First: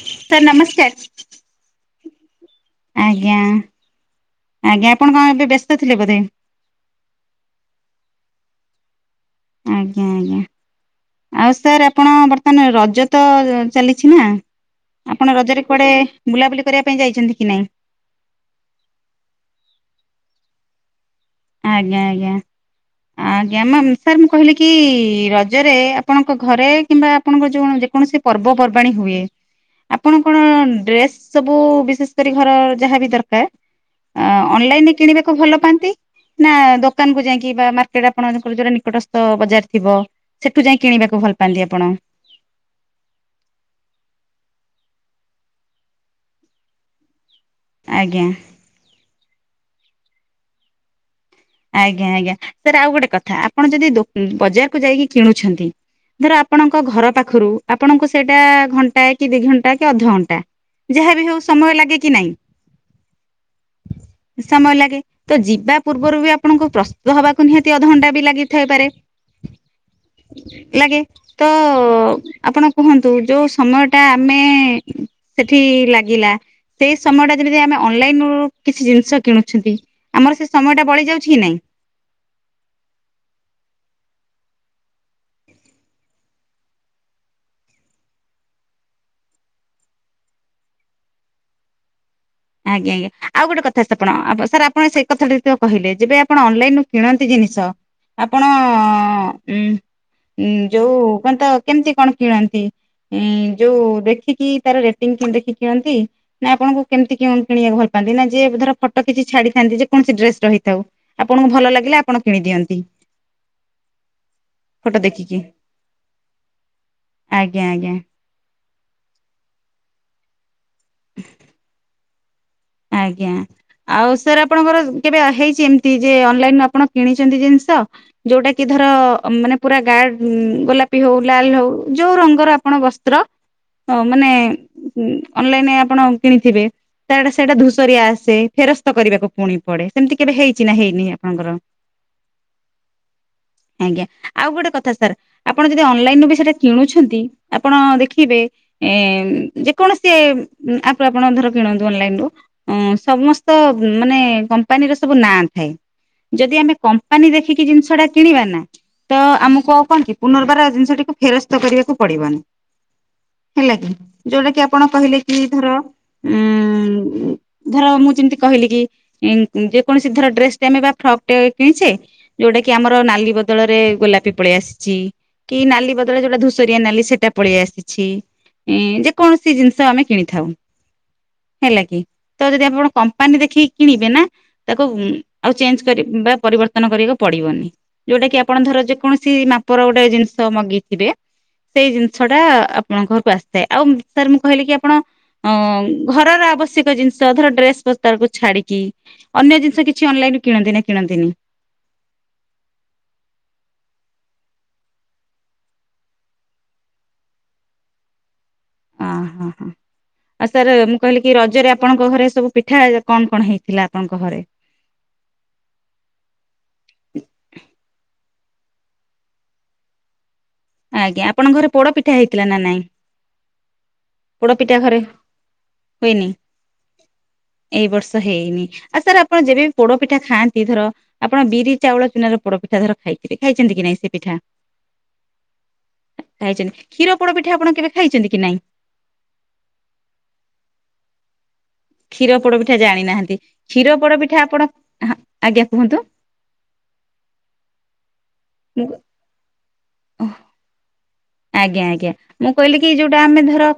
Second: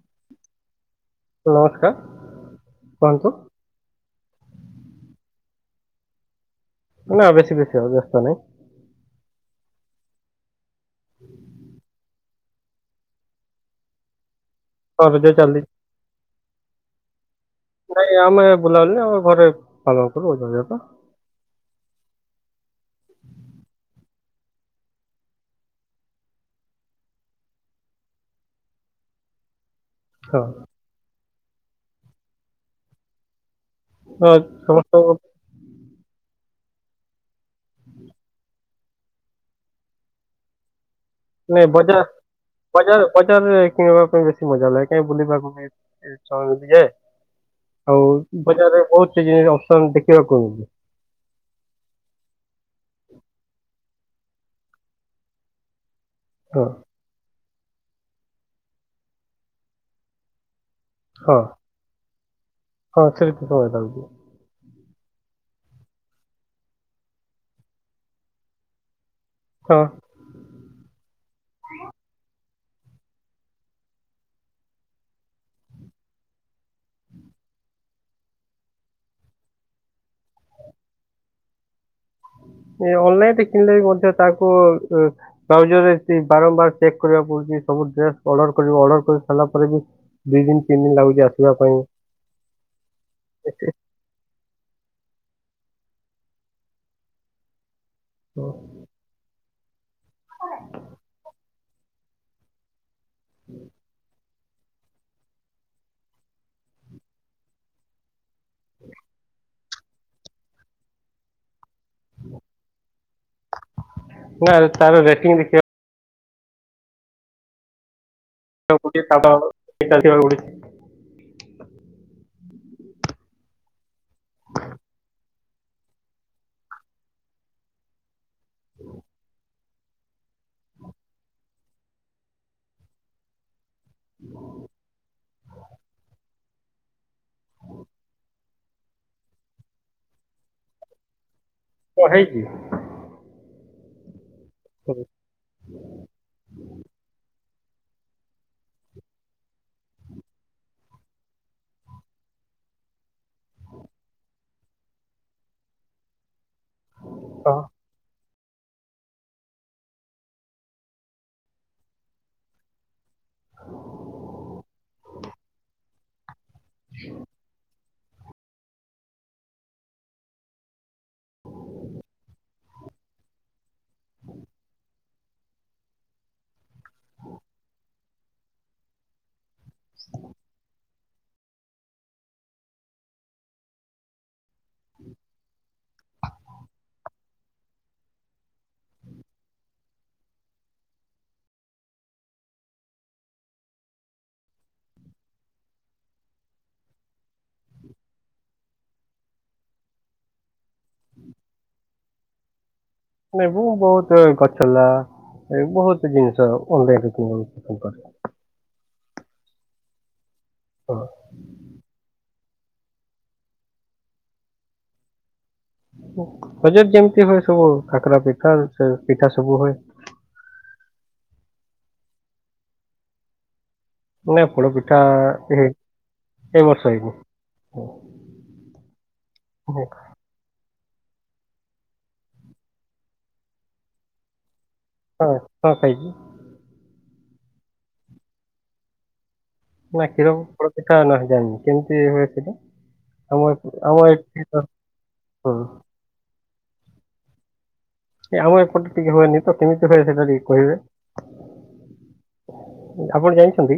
Sir ନମସ୍କାର କୁହନ୍ତୁ ଆଜ୍ଞା। ଆଜ୍ଞା ଆପଣ କଣ ଏବେ ବ୍ୟସ୍ତ ଥିଲେ ବୋଧେ? ନା ବେଶୀ ଆଉ ବ୍ୟସ୍ତ ନାହିଁ। ଆଜ୍ଞା ଆଜ୍ଞା ଆଉ ସାର୍ ଆପଣ ବ କାଇଁନା ରଜ ତ ଚାଲିଛି ନା ରଜ ଆପଣ ଚାଲିଛି ରଜରେ କୁଆଡ଼େ ବୁଲାବୁଲି କରିବା ପାଇଁ ଯାଇଛନ୍ତି କି ନାଇଁ? ନାଇଁ ଆମେ ବୁଲାବୁଲି ଆମେ ଘରେ ପାଳନ କରୁ [unintelligible] ଆଜ୍ଞା ଆଜ୍ଞା। ଆଜ୍ଞା ମାମ୍ ସାର୍ ମୁଁ କହିଲି କି ରଜରେ ଆପଣଙ୍କ ଘରେ କିମ୍ବା ଆପଣଙ୍କ ଯୋ ଯେକୌଣସି ପର୍ବପର୍ବାଣୀ ହୁଏ। ଆପଣ ହଁ କଣ ଡ୍ରେସ୍ ସବୁ ବିଶେଷ କରି ଘର ଯାହାବି ଦରକାର ତ ଅ ଅନଲାଇନ ରେ ସମସ୍ତଙ୍କ କିଣିବାକୁ ଭଲ ପାଆନ୍ତି। ନା ଦୋକାନକୁୁ ଯାଇକି ବା ମାର୍କେଟ ଆପଣଙ୍କର ଯୋଉଟା ନିକଟସ୍ଥ ବଜାର ଥିବ ସେଠୁ ଯାଇ କିଣିବାକୁ ଭଲ ପାଆନ୍ତି ନାଇଁ ଆପଣ ବଜାର ବଜାର ବଜାରରେ କିଣିବା ପାଇଁ ବେଶୀ ମଜା ଲାଗେ କାହିଁ ବୁଲିବାକୁ [unintelligible] ଆଉ ଆଜ୍ଞା ବଜାରରେ ବହୁତକିଛି ଅପସନ ଦେଖିବାକୁ ମିଳେ। ଆଜ୍ଞା ଆଜ୍ଞା ସାର୍ ଆଉ ଗୋଟେ କଥା ଆପଣ ଯଦି ବଜାରକୁ ଯାଇକି କିଣୁଛନ୍ତି। ଧର ହଁ ଆପଣଙ୍କ ଘର ପାଖରୁ ଆପଣଙ୍କୁ ସେଇଟା ଘଣ୍ଟା କି ଦି ଘଣ୍ଟା କି ଅଧଘଣ୍ଟା ଯାହା ବିି ହଁ ହଉ ସମୟ ଲାଗେ କି ନାଇଁ- ହଁ ସେମିତି ସମୟ ଲାଗୁଛି [unintelligible] ସମୟ ଲାଗେ ତ ଯିବା ପୂର୍ବରୁ ବି ଆପଣଙ୍କୁ ପ୍ରସ୍ତୁତ ହବାକୁ ନିହାତି ଅଧଘଣ୍ଟା ବି ଲାଗିଥଇପାରେ ହଁ - ଲାଗେ ହିଁ- ଆପଣ କୁହନ୍ତୁ ଯୋଉ ସମୟ ଟା ଆମେ ସେଠି ଲାଗିଲା ସେଇ ସମୟ ଟା ଯେମିତି ଆମେ ଅନଲାଇନ ରୁ କିଛି ଜିନିଷ କିଣୁଛନ୍ତି ଆମର ସେ ସମୟ ଟା ବଳି ଯାଉଛି କିଛି ନାଇଁ ଏ ଅନଲାଇନ ରେ କିଣିଲେ ବି ମଧ୍ୟ ତାକୁ [unintelligible] ବାରମ୍ବାର ବାରମ୍ବାର ଚେକ୍ କରିବାକୁ ପଡୁଛି ସବୁ ଡ୍ରେସ ଅର୍ଡର କର ଅର୍ଡର କରି ସାରିଲା ପରେ ବି ଦିଇ ଦିନ ତିନି ଦିନ ଲାଗୁଛି ଆସିବା ପାଇଁ ଆଜ୍ଞା ଆଜ୍ଞ ଆଉ ଗୋଟେ କଥା ଆପଣ ସାର୍ ଆପଣ ସେଇ କଥାଟ କହିଲେ ଯେବେ ଆପଣ ଅନଲାଇନ ରୁ କିଣନ୍ତି ଜିନିଷ ଆପଣ ଉଁ ଉଁ ଯୋଉ କଣତ କେମତି କଣ କିଣନ୍ତି ଉଁ ଯୋଉ ଦେଖିକି ତାର କେ ଦେଖିନ୍ତି ନା ଆପଣଙ୍କୁ କେମିତି କେଉଁ କିଣିବାକୁ ଭଲ ପାଆନ୍ତି ନା ଯେ ଧର ଫଟୋ କିଛି ଛାଡିଥାନ୍ତି ଯେ କୌଣସି ଡ୍ରେସ ରହିଥାଉ ଆପଣଙ୍କୁ ଭଲ ଲାଗିଲେ ଆପଣ କିଣି ଦିଅନ୍ତି [unintelligible] ନା ଫଟୋ ତାର ରେଟିଂ ଦେଖିକି ଦେଖିବାକୁ ଆଜ୍ଞା ଆଜ୍ଞା [unintelligible] [unintelligible] ଆଜ୍ଞା ଆଉ ସାର୍ ଆପଣଙ୍କର କେବେ ହେଇଛି ଏମିତି ଯେ ଅନଲାଇନୁ ଆପଣ କିଣିଛନ୍ତି ଜିନିଷ ଯୋଉଟା କି ଧର ମାନେ ପୁରା ଗାଢ଼ ଗୋଲାପି ହଉ ଲାଲ ହଉ ଯୋଉ ରଙ୍ଗର ଆପଣ ବସ୍ତ୍ର ହଁ ମାନେ ଅନଲାଇନ ଆପଣ କିଣିଥିବେ ତାଟା ସେଇଟା ଧୂସରି ଆସେ ଫେରସ୍ତ କରିବାକୁ ପୁଣି ପଡେ ସେମିତି କେବେ ହେଇଛି ନା ହେଇନି ଆପଣଙ୍କର ପ ହେଇଛିି ଆଜ୍ଞା ଆଉ ଗୋଟେ କଥା ହଁ ସାର୍ ଆପଣ ଯଦି ଅନଲାଇନ ରୁ ବି ସେଇଟା କିଣୁଛନ୍ତି ଆପଣ ଦେଖିବେ ଏ ଯେକୌଣସି ଆପରୁ ଧର କିଣନ୍ତୁ ଅନଲାଇନ ରୁ ଅ ସମସ୍ତ ମାନେ କମ୍ପାନୀର ସବୁ ନାଁ ଥାଏ ଯଦି ଆମେ କ ମ୍ପାପାନି ଦେଖିକି ଜିନିଷ ଟା କିଣିବା ନା ତ ଆମକୁ ଆଉ କଣ କି ପୁନର୍ବାର ଜିନିଷଟିକୁ ଫେରସ୍ତ କରିବାକୁ ପଡିବନି ହେଲା କି ଯୋଉଟା କି ଆପଣ କହିଲେ କି ଧର ଉଁ ଧର ମୁଁ ଯେମିତି କହିଲି କି ଯେକୌଣସି ଧର ଡ୍ରେସ ଟେ ଆମେ ବ ଫ୍ରକ୍ ଟା କିଣିଛେ ଯୋଉଟା କି ଆମର ନାଲି ବଦଳରେ ଗୋଲାପୀ ପଳେଇ ଆସିଛି କି ନାଲି ବଦଳ ଯୋଉଟା ଧୂସରିଆ ନାଲି ସେଟା ପଳେଇ ଆସିଛିଁ ଯେତ କୌଣସି ଜିନିଷ ଆମେ କିଣିଥାଉ ହେଲା କି? ତ ଯଦି ଆପଣ କମ୍ପାନୀ ଦେଖିକି କିଣିବେ ନା ତାକୁ ଆଉ ଚେଞ୍ଜ କରି ବା ପରିବର୍ତ୍ତନ କରିବାକୁ ପଡିବନି ଯୋଉଟା କି ଆପଣ ଧର ଯେକୌଣସି ମାପର ଗୋଟେ ଜିନିଷ ମଗେଇଥିବେ ସେଇ ଜିନିଷ ଟା ଆପଣଙ୍କ ଘରକୁ ଆସିଥାଏ ଆଉ ସାର୍ ମୁଁ କହିଲି କି ଆପଣ ହ ଘରର ଆବଶ ଜିନିଷ ଧର ଡ୍ରେସ ପସ୍ତାକୁ ଛାଡିକି ଅନ୍ୟ ଜିନିଷ କିଛି ଅନଲାଇନୁ କିଣନ୍ତି ନା କିଣନ୍ତିନି [unintelligible] ନାଇଁ ମୁଁ ବହୁତ ଗଛ ଲଲା ଏ ବହୁତ ଜିନିଷ ଅ କିଣିବା ପସନ୍ଦ କରେ [unintelligible] ହ ହ ହଁ ଆଉ ସାର୍ ହଁ ମୁଁ କହିଲି କି ରଜରେ ଆପଣଙ୍କ ଘରେ ସବୁ ପିଠା କଣ କଣ ହେଇଥିଲା ଆପଣଙ୍କ ଘରେ? ରଜରେ ଯେମିତି ହୁଏ ସବୁ କାକରା ପିଠା [unintelligible] ପିଠା ସବୁ ହୁଏ। ଆଜ୍ଞା ଆପଣଙ୍କ ଘରେ ପୋଡ ପିଠା ହେଇଥିଲା ନା ନାଇଁ? ନାଇଁ ପୋଡ ପୋଡ଼ ପିଠା ଘରେ ହୁଏନି ଏଇ ବର୍ଷ ହେଇନି। ଏଇ ହଁ ବର୍ଷ ହେଇନି ଆଉ ସାର୍ ଆପଣ ଯେବେ ପୋଡ ପିଠା ପିଠା ଖାଆନ୍ତି ଧର ଆପଣ ବିରି ଚାଉଳ ଚୁନାର ପୋଡ ପିଠା ଧର ଖାଇଥିବେ ଖାଇଛନ୍ତି କି ନାଇଁ ସେ ପିଠା? ହଁ ହଁ ଖାଇଛି। ଖାଇଛନ୍ତି କ୍ଷୀର ପୋଡ ପିଠା ଆପଣ କେବେ ଖାଇଛନ୍ତି କି ନାଇଁ? ନା କରମ ପଥାା ନ ଜା [unintelligible] କ୍ଷୀର କେମତିଥିଲା ପୋଡପିଠା [unintelligible] ଜାଣିନାହାନ୍ତି ଆମ କ୍ଷୀର ଆମ ପୋଡପିଠା ଆପଣ ଏଠ ଆଜ୍ଞା କୁହନ୍ତୁ ଆମ ମୁଁ ଏପଟେ ଟିକେ ହୁଏନି ତ କେମିତି ହୁଏ ସେଇଟା ଟିକେ କହିବେ? ଆଜ୍ଞା ଆଜ୍ଞା ମୁଁ କହିଲି କି ଯୋଉଟା ଆପଣ ଆମେ ଧର ଜାଣିଛନ୍ତି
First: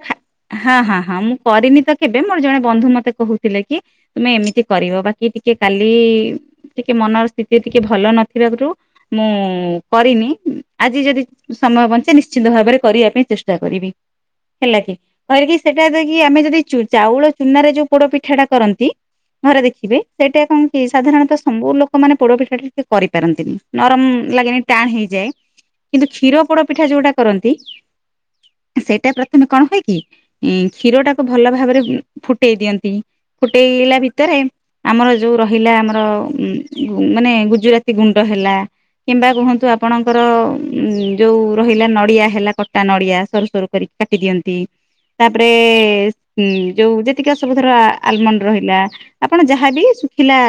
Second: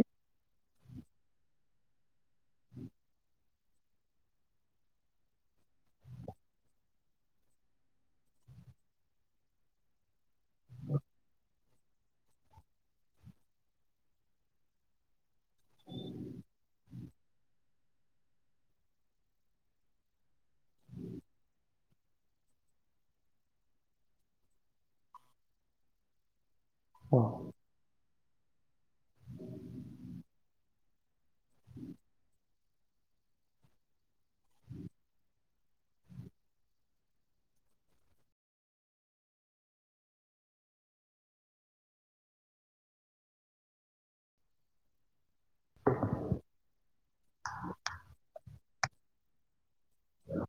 ହଁ ହଁ ହଁ ମୁଁ କରିନି ତ କେବେ ମୋର ଜଣେ ବନ୍ଧୁ ମତେ କହୁଥିଲେ କି ତୁମେ ଏମିତି କରିବ ବାକି ଟିକେ କାଲି ଟିକେ ମନର ସ୍ଥିତି ଟିକେ ଭଲ ନଥିବାରୁ ମୁଁ କରିନି ଆଜି ଯଦି ସମୟ ବଞ୍ଚେ ନି ନିଶ୍ଚିନ୍ତ ଭାବରେ କରିବା ପାଇଁ ଚେଷ୍ଟା କରିବି। ହେଲା କି କହିଲିକି ସେଇଟା ଯକି ଆମେ ଯଦି ଚାଉଳ ଚୁନାରେ ଯୋଉ ପୋଡ ପିଠାଟା କରନ୍ତି- - ଘରେ ଦେଖିବେ ସେଇଟା କଣ କି ସାଧାରଣତଃ ସବୁ ଲୋକମାନେ ପୋଡପିଠା ଟା ଟିକେ କରିପାରନ୍ତିନି। ନରମ ଲାଗେନି ଟାଣ ହେଇଯାଏ କିନ୍ତୁ କ୍ଷୀର ପୋଡ ପିଠା ଯୋଉଟା ହଁ କରନ୍ତି ସେଇଟା ପ୍ରଥମେ କଣ ହୁଏ କିି ଉଁ କ୍ଷୀର ଟାକୁ ଭଲ ଭାବରେ ଫୁଟେଇ ଦିଅନ୍ତି ଫୁଟେଇଲା ଭିତରେ ଆମର ଯୋଉ ରହିଲା ଆମର ଉ ମାନେ ଗୁଜୁରାତି ଗୁଣ୍ଡ ହେଲା କିମ୍ବା କୁହନ୍ତୁ ଆପଣଙ୍କର ଉ ଯୋଉ ରହିଲା ନ ନଡିଆ ହେଲା କଟା ନଡିଆ ସରୁ ସରୁ କରିକି କାଟି ଦିଅନ୍ତି ତାପରେ ଯୋଉ ଯେତିକି ସବୁ ଧର ଆଲମଣ୍ଡ ରହିଲା ଆପଣ ଯାହାବି ଶୁଖିଲା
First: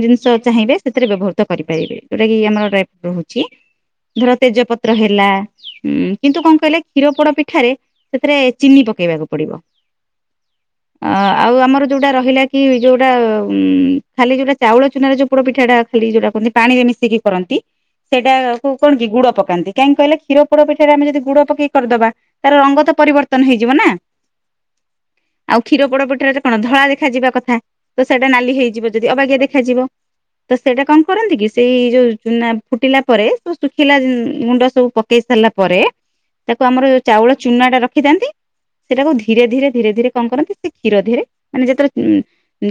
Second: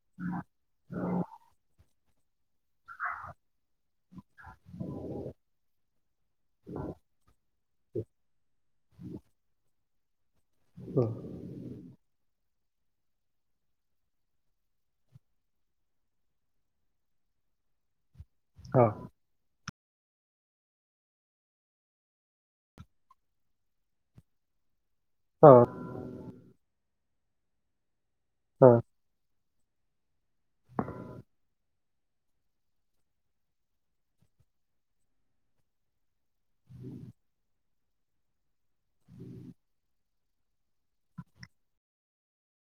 ଜିନିଷ ଚାହିଁବେ ସେଥିରେ ବ୍ୟବହୃତ କରିପାରିବେ ଯୋଉଟା କିି ଆମର ଡ୍ରାଇଫୁଡ୍‌ ରହୁଛି ଧର ତେଜପତ୍ର ହେଲା ହୁଁ କିନ୍ତୁ କଣ କହିଲେ କ୍ଷୀର ପୋଡ ପିଠାରେ ସେଥିରେ ଚିନି ପକେଇବାକୁ ପଡିବ [inaudible] ହଁ। ଆଉ ଆମର ଯୋଉଟା ରହିଲା କି ଯୋଉଟା ଉ ଖାଲି ଯୋଉଟା ଚାଉଳ ଚୁନା ଯୋଉ ପୋଡ଼ ପିଠାଟା ଖାଲି ଯୋଉଟା କରନ୍ତି ପାଣିରେ ମିଶିକି କରନ୍ତି ସେଇଟା ହଁ କଣ କି ଗୁଡ଼ ପକାନ୍ତି କାହିଁକି କହିଲେ ପୋଡ ପିଠାରେ ଆମେ ଯଦି ଗୁଡ ପକେଇକ କରିଦବା ତାର ରଙ୍ଗ ତ ପରିବର୍ତ୍ତନ ହେଇଯିବ ନା ହଁ ଆଉ କ୍ଷୀର ପୋଡ ପିଠା ଟା କଣ ଧଳା ଦେଖାଯିବା କଥା ତ ସେଇଟା ନାଲି ହଁ ହେଇଯିବ। ଯଦି ଅବାଗିଆ ଦେଖାଯିବ। ତ ସେଇଟା କଣ କରନ୍ତି କି ସେଇ ଯୋଉ ଚୁନା କୁଟିଲା ପରେ ସ ଶୁଖିଲା ଗୁଣ୍ଡ ସବୁ ପକେଇ ସାରିଲା ପରେ ତାକୁ ଆମର ଯୋଉ ଚାଉଳ ଚୁନା ଟା ରଖିଥାନ୍ତି ସେଇଟାକୁ ଧୀରେ ଧୀରେ ଧୀରେ ଧୀରେ କଣ କରନ୍ତି ସେ କ୍ଷୀର ଦିହରେ ମାନେ ଯେ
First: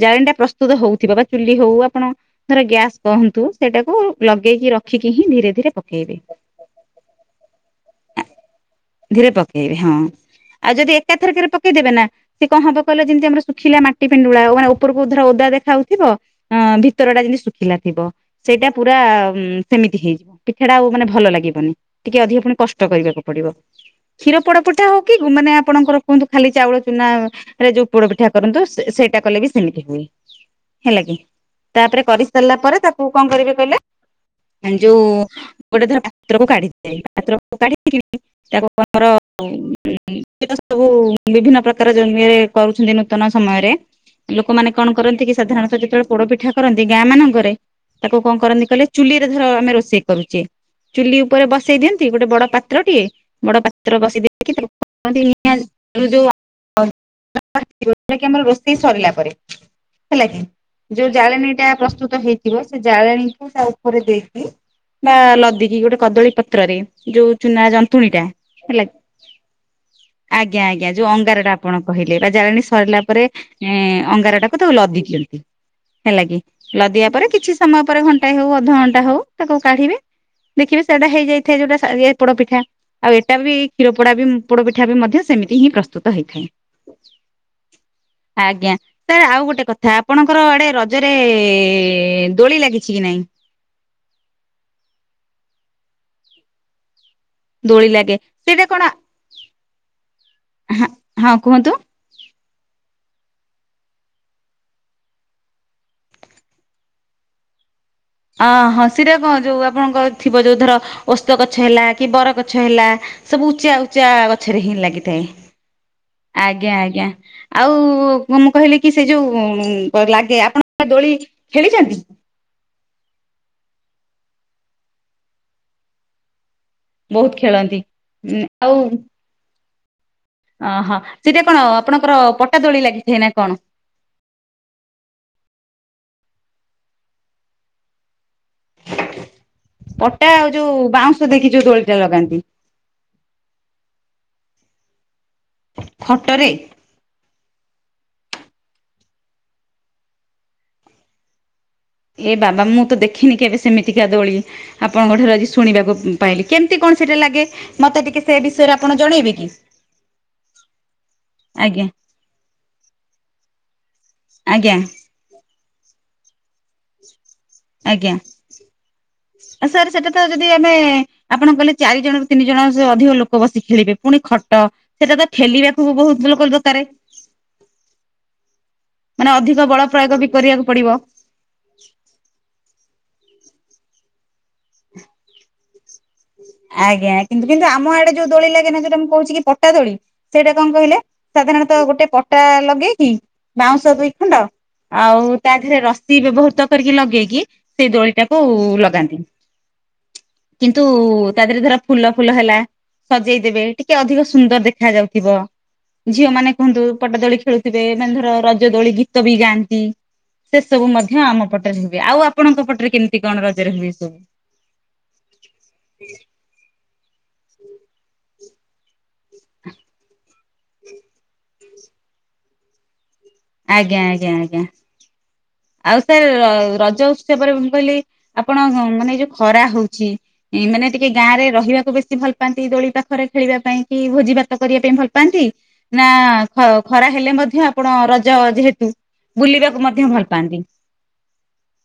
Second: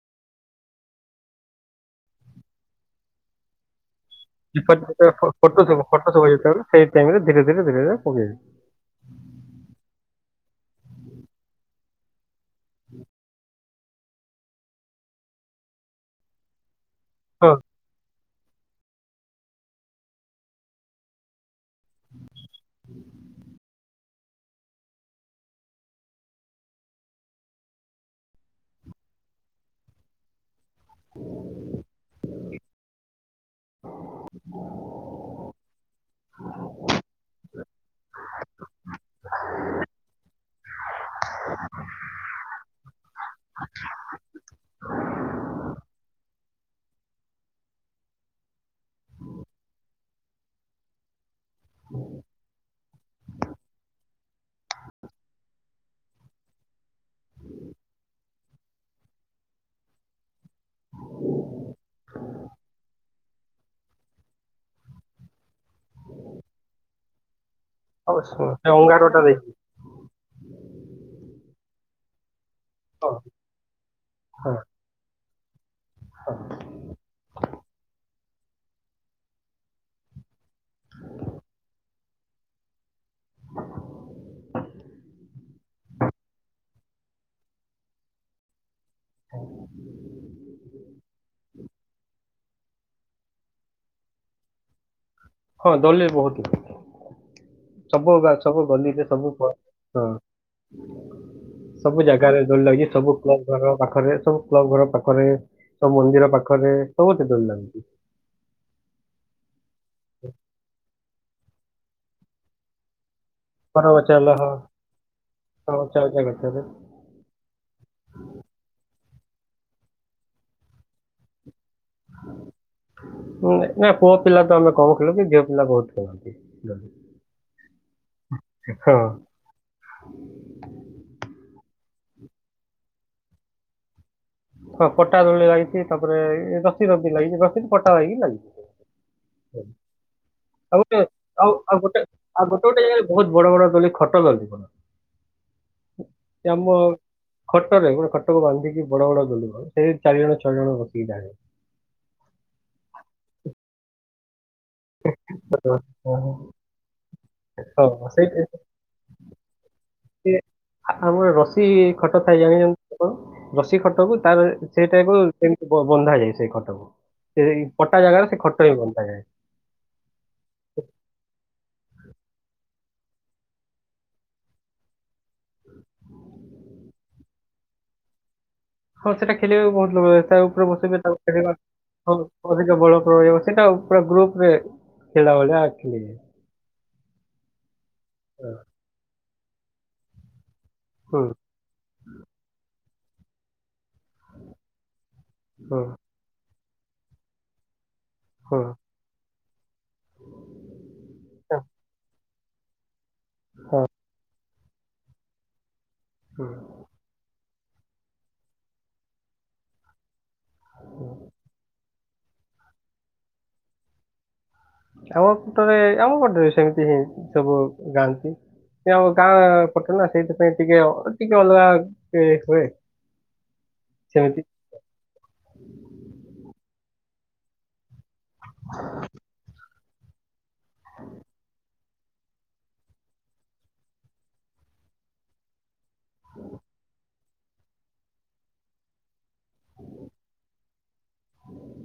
ଜାଳେଣି ଟା ପ୍ରସ୍ତୁତ ହଉଥିବା ବା ଚୁଲି ହଉ ଆପଣ ଧର ଗ୍ୟାସ୍ କହନ୍ତୁ ସେଇଟାକୁ ଲଗେଇକି ରଖିକି ଫଟୋ ହିଁ ଧୀରେ ଧୀରେ ସବୁ ଫଟୋ ପକେଇବେ। ସବୁ ଯେତେବେଳେ ସେଇ ଟାଇମିରେ ଧୀରେ ଧୀରେ ଧୀରେ ଧୀରେ ପକେଇବି। ଧୀରେ ପକେଇବେ ହଁ ଆଉ ଯଦି ଏକାଥରକରେ ପକେଇଦେବେ ନା ସେ କଣ ହବ କହିଲ ଯେମିତି ଆମର ଶୁଖିଲା ମାଟି ପେଣ୍ଡୁଳା ହଉ ମାନେ ଉପରକୁ ଧର ଓଦା ଦେଖା ହାଉଥିବ ଅ ଭି ଉତରଟା ଯେମିତି ହଁ ଶୁକିଲା ଥିବ। ସେଇଟା ପୁରା ସେମିତି ହେଇଯିବ ପିଠାଟା ଆଉ ମାନେ ଭଲ ଲାଗିବନି ଟିକେ ଅଧିକ ପୁଣି କଷ୍ଟ କରିବାକୁ ପଡିବ କ୍ଷୀର ପୋଡପିଟା ହଉ କି ମାନେ ଆପଣଙ୍କର କୁହନ୍ତୁ ଖାଲି ଚାଉଳ ଚୁନା ରେ ଯୋଉ ପୋଡ ପିଠା କରନ୍ତୁ ସେଇଟା କଲେ ବି ସେମିତି ହୁଏ। ହେଲା କି ତାପରେ କରିସାରିଲା ପରେ ତାକୁ କଣ କରିବେ କଇଲେ ହେ ଯୋଉ ଗୋଟେ ଧର ପାତ୍ରକୁ କାଢି [unintelligible] [unintelligible] [unintelligible] ସବୁ ବିଭିନ୍ନ ପ୍ରକାରରେ [unintelligible] କରୁଛନ୍ତି ନୂତନ ସମୟରେ ଲୋକମାନେ କଣ କରନ୍ତି କି ସାଧାରଣତଃ ଯେତେବେଳେ ପୋଡପିଠା କରନ୍ତି ଗାଁ ମାନଙ୍କରେ ତାକୁ କଣ କରନ୍ତି କହିଲେ ଚୁଲି ରେ ଧର ଆମେ ରୋଷେଇ କରୁଚେ। ଚୁଲି ଉପରେ ବସେଇ ଦିଅନ୍ତି ଗୋଟେ ବଡ ପାତ୍ର ଟେ ବଡ ପାତ୍ର ବସି ଦେଇକି [unintelligible] ଆମର ରୋଷେଇ ସରିଲା ପରେ ହେଲା କି? ଯୋଉ ଜାଳେଣୀ ଟା ପ୍ରସ୍ତୁତ ହେଇଥିବ ସେ ଜାଳେଣୀକୁ ତା ଓପରେ ଦେଇକି ବା ଲଦିକି ଗୋଟେ କଦଳୀ ପତ୍ରରେ ଯୋଉ ଚୁନା ଯନ ନ୍ତୁଣି ଟା ଅବଶ୍ୟ ସେ ହେଲା ଅଙ୍ଗାରଟା ଦେଇକି ଆଜ୍ଞା ଆଜ୍ଞା ଯୋଉ ଅଙ୍ଗାର ଟା ଆପଣ କହିଲେ ବା ଜାଳେଣି ସ ସରିଲା ହଁ ପରେ ଏଁ ଅଙ୍ଗାର ହଁ ଟାକୁ ତାକୁ ଲଦି ଦିଅନ୍ତି। ହେଲା କିି ଲଦିବା ପରେ କିଛି ସମୟ ପରେ ଘଣ୍ଟ ଣ୍ଟା ହଉ ଅଧଘଣ୍ଟା ହଉ ତାକୁ କାଢିବେ ଦେଖିବେ ସେଇଟା ହେଇଯାଇଥାଏ ଯୋଟା ସା ଇଏ ପୋଡପିଠା। ଆଉ ଏଇା ବି କ୍ଷୀର ପୋଡା ବି ପୋଡ ପିଠା ବି ମଧ୍ୟ ସେମିତି ହିଁ ପ୍ରସ୍ତୁତ ହେଇଥାଏ। ଆଜ୍ଞା। ସାର୍ ଆଉ ଗୋଟେ କଥା ଆପଣଙ୍କର ଆଡେ ରଜରେ ଦୋଳି ଲାଗିଛି କି ନାଇଁ? ହଁ ଦୋଳି ଲେ ବହୁତ ଦୋଳି ସବୁ ଲାଗେ ଗାଁ ସେଇଟା କଣ ଗଲିରେ ସବୁ ବ ହଁ ହଁ କୁହନ୍ତୁ। ସବୁ ଜାଗା ଗାରେ ଦୋଳି ଲାଗିଚି ସବୁ କ୍ଲବ ଘର ପାଖରେ ସବୁ କ୍ଲବ ଘର ପାଖରେ ସବୁ ମନ୍ଦିର ପାଖରେ ସବୁଠି ଦୋଳି ଲାଗୁଚି। ଅ ହଁ ସିରେ କଣ ଯୋଉ ଆପଣଙ୍କର ଥିବ ଯୋଉ ଧର ଓସ୍ତ ଗଛ ହେଲା କି ବର ଗଛ ହେଲା ସବୁ ଉଚା ବର ଗଛ ଉଚା ହେଲା ହଁ ଗଛରେ ହିଁ ଲାଗିଥାଏ ହଁ, ଉଚ୍ଚା ଉଚ୍ଚା ଗଛରେ ଆଜ୍ଞା ଆଜ୍ଞା। ଆଉ ମୁଁ କହିଲି କି ସେ ଯୋଉ ବ ଲାଗେ ଆପଣ ଦୋଳି ଖେଳିଛନ୍ତି? ନାଇ ପୁଅ ପିଲା ତ ଆମେ କମ ଖେଳୁ କି ଝିଅ ପିଲା ବହୁତ ଖେଳନ୍ତି। ବହୁତ ଖେଳନ୍ତି ଉଁ ହଁ। ଅ ହ ସେଇଟା କଣ ଆପଣଙ୍କର ପଟା ଦୋଳି ଲାଗିଥାଏ ନା କଣ? ହଁ ପଟା ଦୋଳି ଲାଗିଛି ତାପରେ ଏ ରଶ ରଦି ଲାଗିଛି ରଶି ପଟା ଲାଗକି ଲାଗିଛି। ପଟା ଆଉ ଯୋଉ ଗୋଟେ ବାଉଁଶ ଆଉ ଦେଇକି ଯୋଉ ଆଉ ଦୋଳି ଗୋଟେ ଟା ଆଉ ଲଗାନ୍ତି। ଗୋଟେ ଗୋଟେ ଜାଗା ବହୁତ ବଡ ବଡ ଦୋଲି ଖଟ ଦଲି ସେ ଖଟରେ ଆମ ଖଟରେ ଗୋଟେ ଖଟକୁ ବାନ୍ଧିକି ବଡ ବଡ ଗୋଲିବ ସେଇ ଚାରି ଜଣ ଛଅ ଜଣ ବସିକି ଯାଣେ ଏ ବାବା ମୁଁ ତ ଦେଖିନି କେବେ ସେମିତିକା ଦୋଳି। ଆପଣଙ୍କ ଠାରୁ ଆଜି ଶୁଣିବାକୁ ପାଇଲି କେମିତି କଣ ସେଟା ଲାଗେ ମତେ ହଁ ଟିକେ ସେ ବିଷୟରେ ଆପଣ ଜଣେଇବେ କି? ସିଏ ଆମର ରସି ଆଜ୍ଞା ଖଟ ଥାଏ ଜାଣିଛନ୍ତି ସେ କଣ ରଶି ଖଟକୁ ତାର ଆଜ୍ଞା ସେଇଟାକୁ ସେମିତି ବ ବନ୍ଧା ଯାଏ ସେଇ ଖଟକୁ। ସେଇ ପଟା ଜାଗାରେ ସେ ଖଟ ବି ବନ୍ଧା ଯାଏ। ଆ ସାର୍ ସେଟା ତ ଯଦି ଆମେ ଆପଣ କହିଲେ ଚାରି ଜଣରୁ ତିନି ଜଣ ସେ ଅଧିକ ଲୋକ ବସି ଖେଳିବେ ପୁଣି ଖଟ ସେଇଟା ତ ଠେଲିବାକୁ ବି ବହୁତ ଲୋକର ଦରକାର। ହଁ ମାନେ ସେଟା ଅଧିକ ଖେଳିବା ବି ବଳ ବହୁତ ଲୋକ ପ୍ରୟୋଗ ବି ଦରକାର। ତା କରିବାକୁ ଉପରେ ପଡିବ। ବସିବେ ତାକୁ ଅଧିକ ବଳ ପ୍ରୟୋଗ ସେଇଟା ପୁରା ଗ୍ରୁପ ରେ [unintelligible] ଆଜ୍ଞା। କିନ୍ତୁ କିନ୍ତୁ ଆମ ଆଡେ ଯୋଉ ଦୋଳି ହଁ, ଲାଗେ ନା ଯୋଉଟା ମୁଁ କହୁଛି କି ପଟା ଦୋଳି, ସେଇଟା କଣ କହିଲେ? ହୁଁ। ସାଧାରଣତଃ ଗୋଟେ ପଟା ଲଗେଇକି ବାଉଁଶ ଦୁଇ ଖଣ୍ଡ ଆଉ ତା ଦେହରେ ହୁଁ ରସି ବ୍ୟବହୃତ କରିକି ଲଗେଇକି ସେଇ ଦୋଳି ଟାକୁ ହୁଁ ଲଗାନ୍ତି। ତା କିନ୍ତୁ ଦେହରେ ଧର ଫୁଲ ଫୁଲ ହେଲା ସଜେଇ ଦେବେ ହଁ ଟିକେ ଅଧିକ ସୁନ୍ଦର ଦେଖା ଯାଉଥିବ। ଝିଅ ହୁଁ ମାନେ କୁହନ୍ତୁ ପଟା ଦୋଳି ଖେଳୁଥିବେ, ମାନେ ଧର ରଜ ଦୋଳି ଗୀତ ବି ଗାଆନ୍ତି। ସେ ସବୁ ହୁଁ ମଧ୍ୟ ଆମ ପଟରେ ହୁଏ। ଆଉ ଆପଣଙ୍କ ପଟରେ କେମିତି କଣ ରଜରେ ହୁଏ? ଆମ ପଟରେ ଆମ ପଟରେ ସେମିତି ହିଁ ସବୁ ଯାଆନ୍ତି। ପଟେ ନା ସେଇଥିପାଇଁ ଟିକେ ଟିକେ ଅଲଗା ହୁଏ। ଆଜ୍ଞା ଆଜ୍ଞା ସେମିତି ଆଜ୍ଞା। ଆଉ ସାର୍ ରଜ ଉତ୍ସବରେ ମୁଁ କହିଲି ଆପଣ ମାନେ ଯୋଉ ଖରା ହଉଛି, ମାନେ ଟିକେ ଗାଁ ରେ ରହିବାକୁ ବେଶୀ ଭଲ ଭଲ ପାନ୍ତି ଦୋଳି ପାଖରେ ଖେଳିବା ପାଇଁ କି ଭୋଜି ଭାତ କରିବା ପାଇଁ ଭଲ ପାଆନ୍ତି? ନା ଖ ଖରା ହେଲେ ମଧ୍ୟ ଆପଣ ର ରଜ ଯେହେତୁ ବୁଲିବାକୁ ମଧ୍ୟ ଭଲ ପାଆନ୍ତି?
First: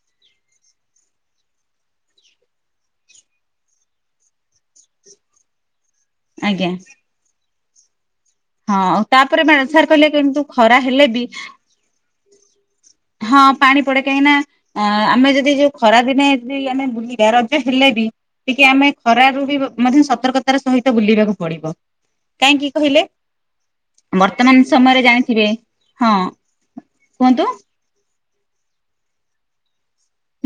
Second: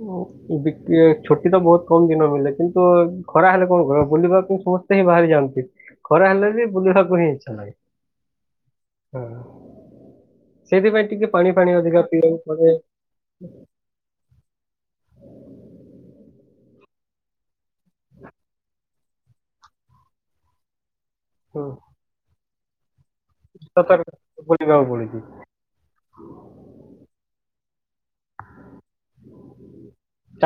[inaudible] ଛୁଟି ତ ବହୁତ କମ ଦିନ ମିଳେ କିନ୍ତୁ ଖରା ହେଲେ କଣ କରିବା ବୁଲିବାକୁ ବାହାରି ଯାଆନ୍ତି ଖରା ହେଲେ ଆଜ୍ଞା ବି ବୁଲିବାକୁ ହିଁ ଇଚ୍ଛାଲାଗେ। ହଁ ତାପରେ ସାର୍ କହିଲେ କିନ୍ତୁ ଖରା ସେଇଥିପାଇଁ ହେଲେ ଟିକେ ବି ପାଣି ଅଧିକା ପିଇବାକୁ ପଡେ। ହଁ ପାଣି ପଡେ କାହିଁକି ନା ଆମେ ଯଦି ଯୋଉ ଖରା ଦିନେ ଯଦି ଆମେ ବୁଲିବା ର ହେଲେ ବି ଟିକେ ଆମେ ଖରା ରୁ ବି ମଧ୍ୟ ସତର୍କତାର ସହିତ ବୁଲିବାକୁ ହୁଁ ପଡିବ। କାହିଁକି କହିଲେ ସତର୍କ ବର୍ତ୍ତମାନ ବୁଲିବାକୁ ସମୟରେ ପଡୁଛି ଜାଣିଥିବେ ହଁ କୁହନ୍ତୁ।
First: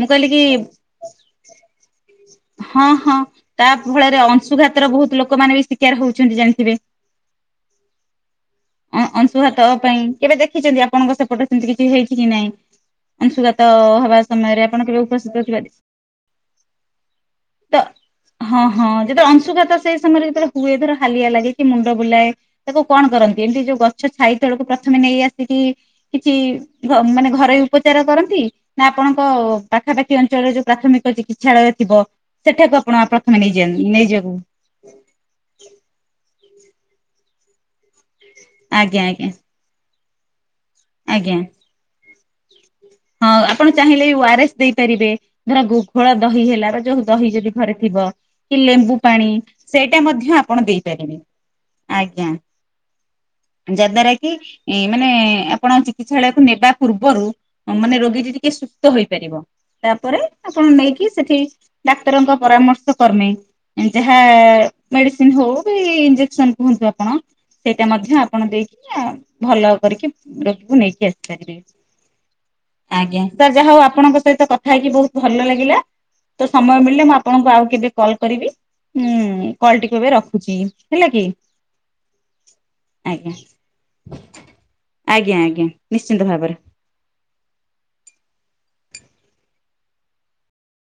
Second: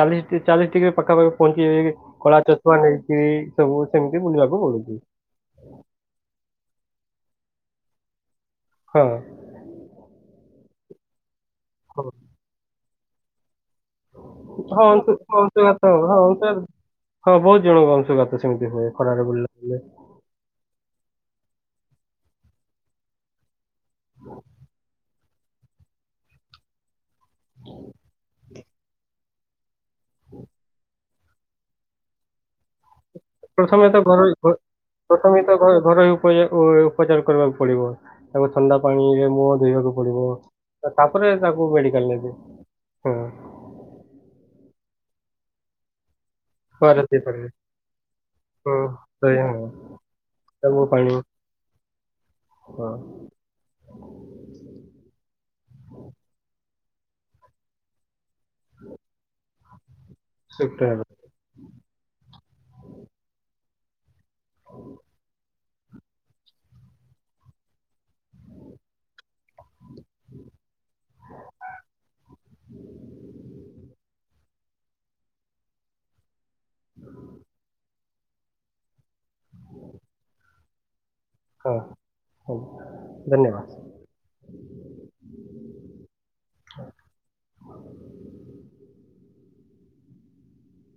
ମୁଁ କହିଲି କି ଚାଳିଶ ଡିଗ୍ରୀ ପାଖା ପାଖି ପହଞ୍ଚିଯାଏ। କଳା ଚଷମା ହଁ ହଁ ନେଇକି ତା ସବୁ ଫଳରେ ସେମିତି ବୁଲିବାକୁ ଅଂଶୁଘାତର ପଡୁଛି। ବହୁତ ଲୋକମାନେ ବି ଶିକାର ହଉଛନ୍ତି ଜାଣିଥିବେ? ହଁ। ଅଂଶୁଘାତ ପାଇଁ। କେବେ ଦେଖିଛନ୍ତି ଆପଣଙ୍କ ସେପଟେ, ସେମିତି କିଛି ହଁ। ହେଇଛି କି ନାଇଁ ଅଂଶୁଘାତ? ହବା ସମୟରେ ଆପଣ ହଁ କେବେ ଅଂଶୁ ଉପସ୍ଥିତ ଥିବା ଅଂଶୁଘାତ ହଁ। ହଁ ବହୁତ ତ ଜଣଙ୍କୁ ଅଂଶୁଘାତ ହଁ ସେମିତି ହଁ ହୁଏ ଯେତେବେଳେ ଖରାରେ ବୁଲିଲେ। ଅଂଶୁଘାତ ସେଇ ସମୟରେ ଯେତେବେଳେ ହୁଏ ଧର ହାଲିଆ ଲାଗେ କି ମୁଣ୍ଡ ବୁଲାଏ, ତାକୁ କଣ କରନ୍ତି? ଏମିତି ଯୋଉ ଗଛ ଛାଇ ତଳକୁ ପ୍ରଥମେ ନେଇ ଆସିକି, କିଛି ମାନେ ଘରୋଇ ଉପଚାର କରନ୍ତି? ନା ଆପଣଙ୍କ ପାଖାପାଖି ଅଞ୍ଚଳରେ ଯୋଉ ପ୍ରାଥମିକ ଚିକିତ୍ସାଳୟ ଥିବ ସେଠାକୁ ଆପଣ ପ୍ରଥମେ ତ ଘରୋଇ [unintelligible] ଘ- ପ୍ରଥମେ ତ ଘର ଘରୋଇ ଉପଚାର ଉପଚାର କରିବାକୁ ପଡିବ ତାପରେ ଥଣ୍ଡା ଆଜ୍ଞା ପାଣିରେ ଆଜ୍ଞା ମୁହଁ ଧୋଇଵାକୁ ପଡିବ ତାପରେ ଆଜ୍ଞା ତାଙ୍କୁ ମେଡିକାଲ ନେବୁ। ହଁ ଆପଣ ଚାହିଁଲେ ଓ ଆରଏସ୍ ଦେଇପାରିବେ ଧର ଘୋଳ ଦହି ହେଲେ ଖୁଆରେ ଯୋଉ ଦହି ଦେଇପାରିବେ ଯଦି ଘରେ ଥିବ, କି ହଁ ଲେମ୍ବୁ ପାଣି ଦହି ହଁ ସେଇଟା ମଧ୍ୟ ଆପଣ ଲେମ୍ବୁ ପାଣି ଦେଇପାରିବେ। ଆଜ୍ଞା। ହଁ। ଯା ଦ୍ୱାରା କି ମାନେ ଆପଣ ଚିକିତ୍ସାଳୟକୁ ନେବା ପୂର୍ବରୁ। ମାନେ ରୋଗୀଟି ଟିକେ ସୁସ୍ଥ ହେଇପାରିବ ତାପରେ ଆପଣ ସୁକ୍ତ ହେବ। ନେଇକି ସେଠି ଡାକ୍ତରଙ୍କ ପରାମର୍ଶ କର୍ମେ ଯାହା ମେଡିସିନ ହଉ ବି ଇଞ୍ଜେସନ କୁହନ୍ତୁ ଆପଣ ସେଇଟା ମଧ୍ୟ ଆପଣ ଦେଇକି ନା ଭଲ କରିକି ରୋଗକୁ ନେଇକି ଆସିପାରିବେ। ଆଜ୍ଞା ତା ଯାହା ହଉ ଆପଣଙ୍କ ସହିତ କଥା ହେଇକି ବହୁତ ଭଲ ଲାଗିଲା। ତ ସମୟ ମିଳିଲେ ମୁଁ ଆପଣଙ୍କୁ ଆଉ କେବେ କଲ୍ କରିବି ଉଁ କଲ ଟିକେ ଏବେ ରଖୁଛି ହେଲା କି। ହଁ ହଉଁ ଆଜ୍ଞା ଧନ୍ୟବାଦ। ଆଜ୍ଞା ଆଜ୍ଞା ନିଶ୍ଚିନ୍ତ ଭାବରେ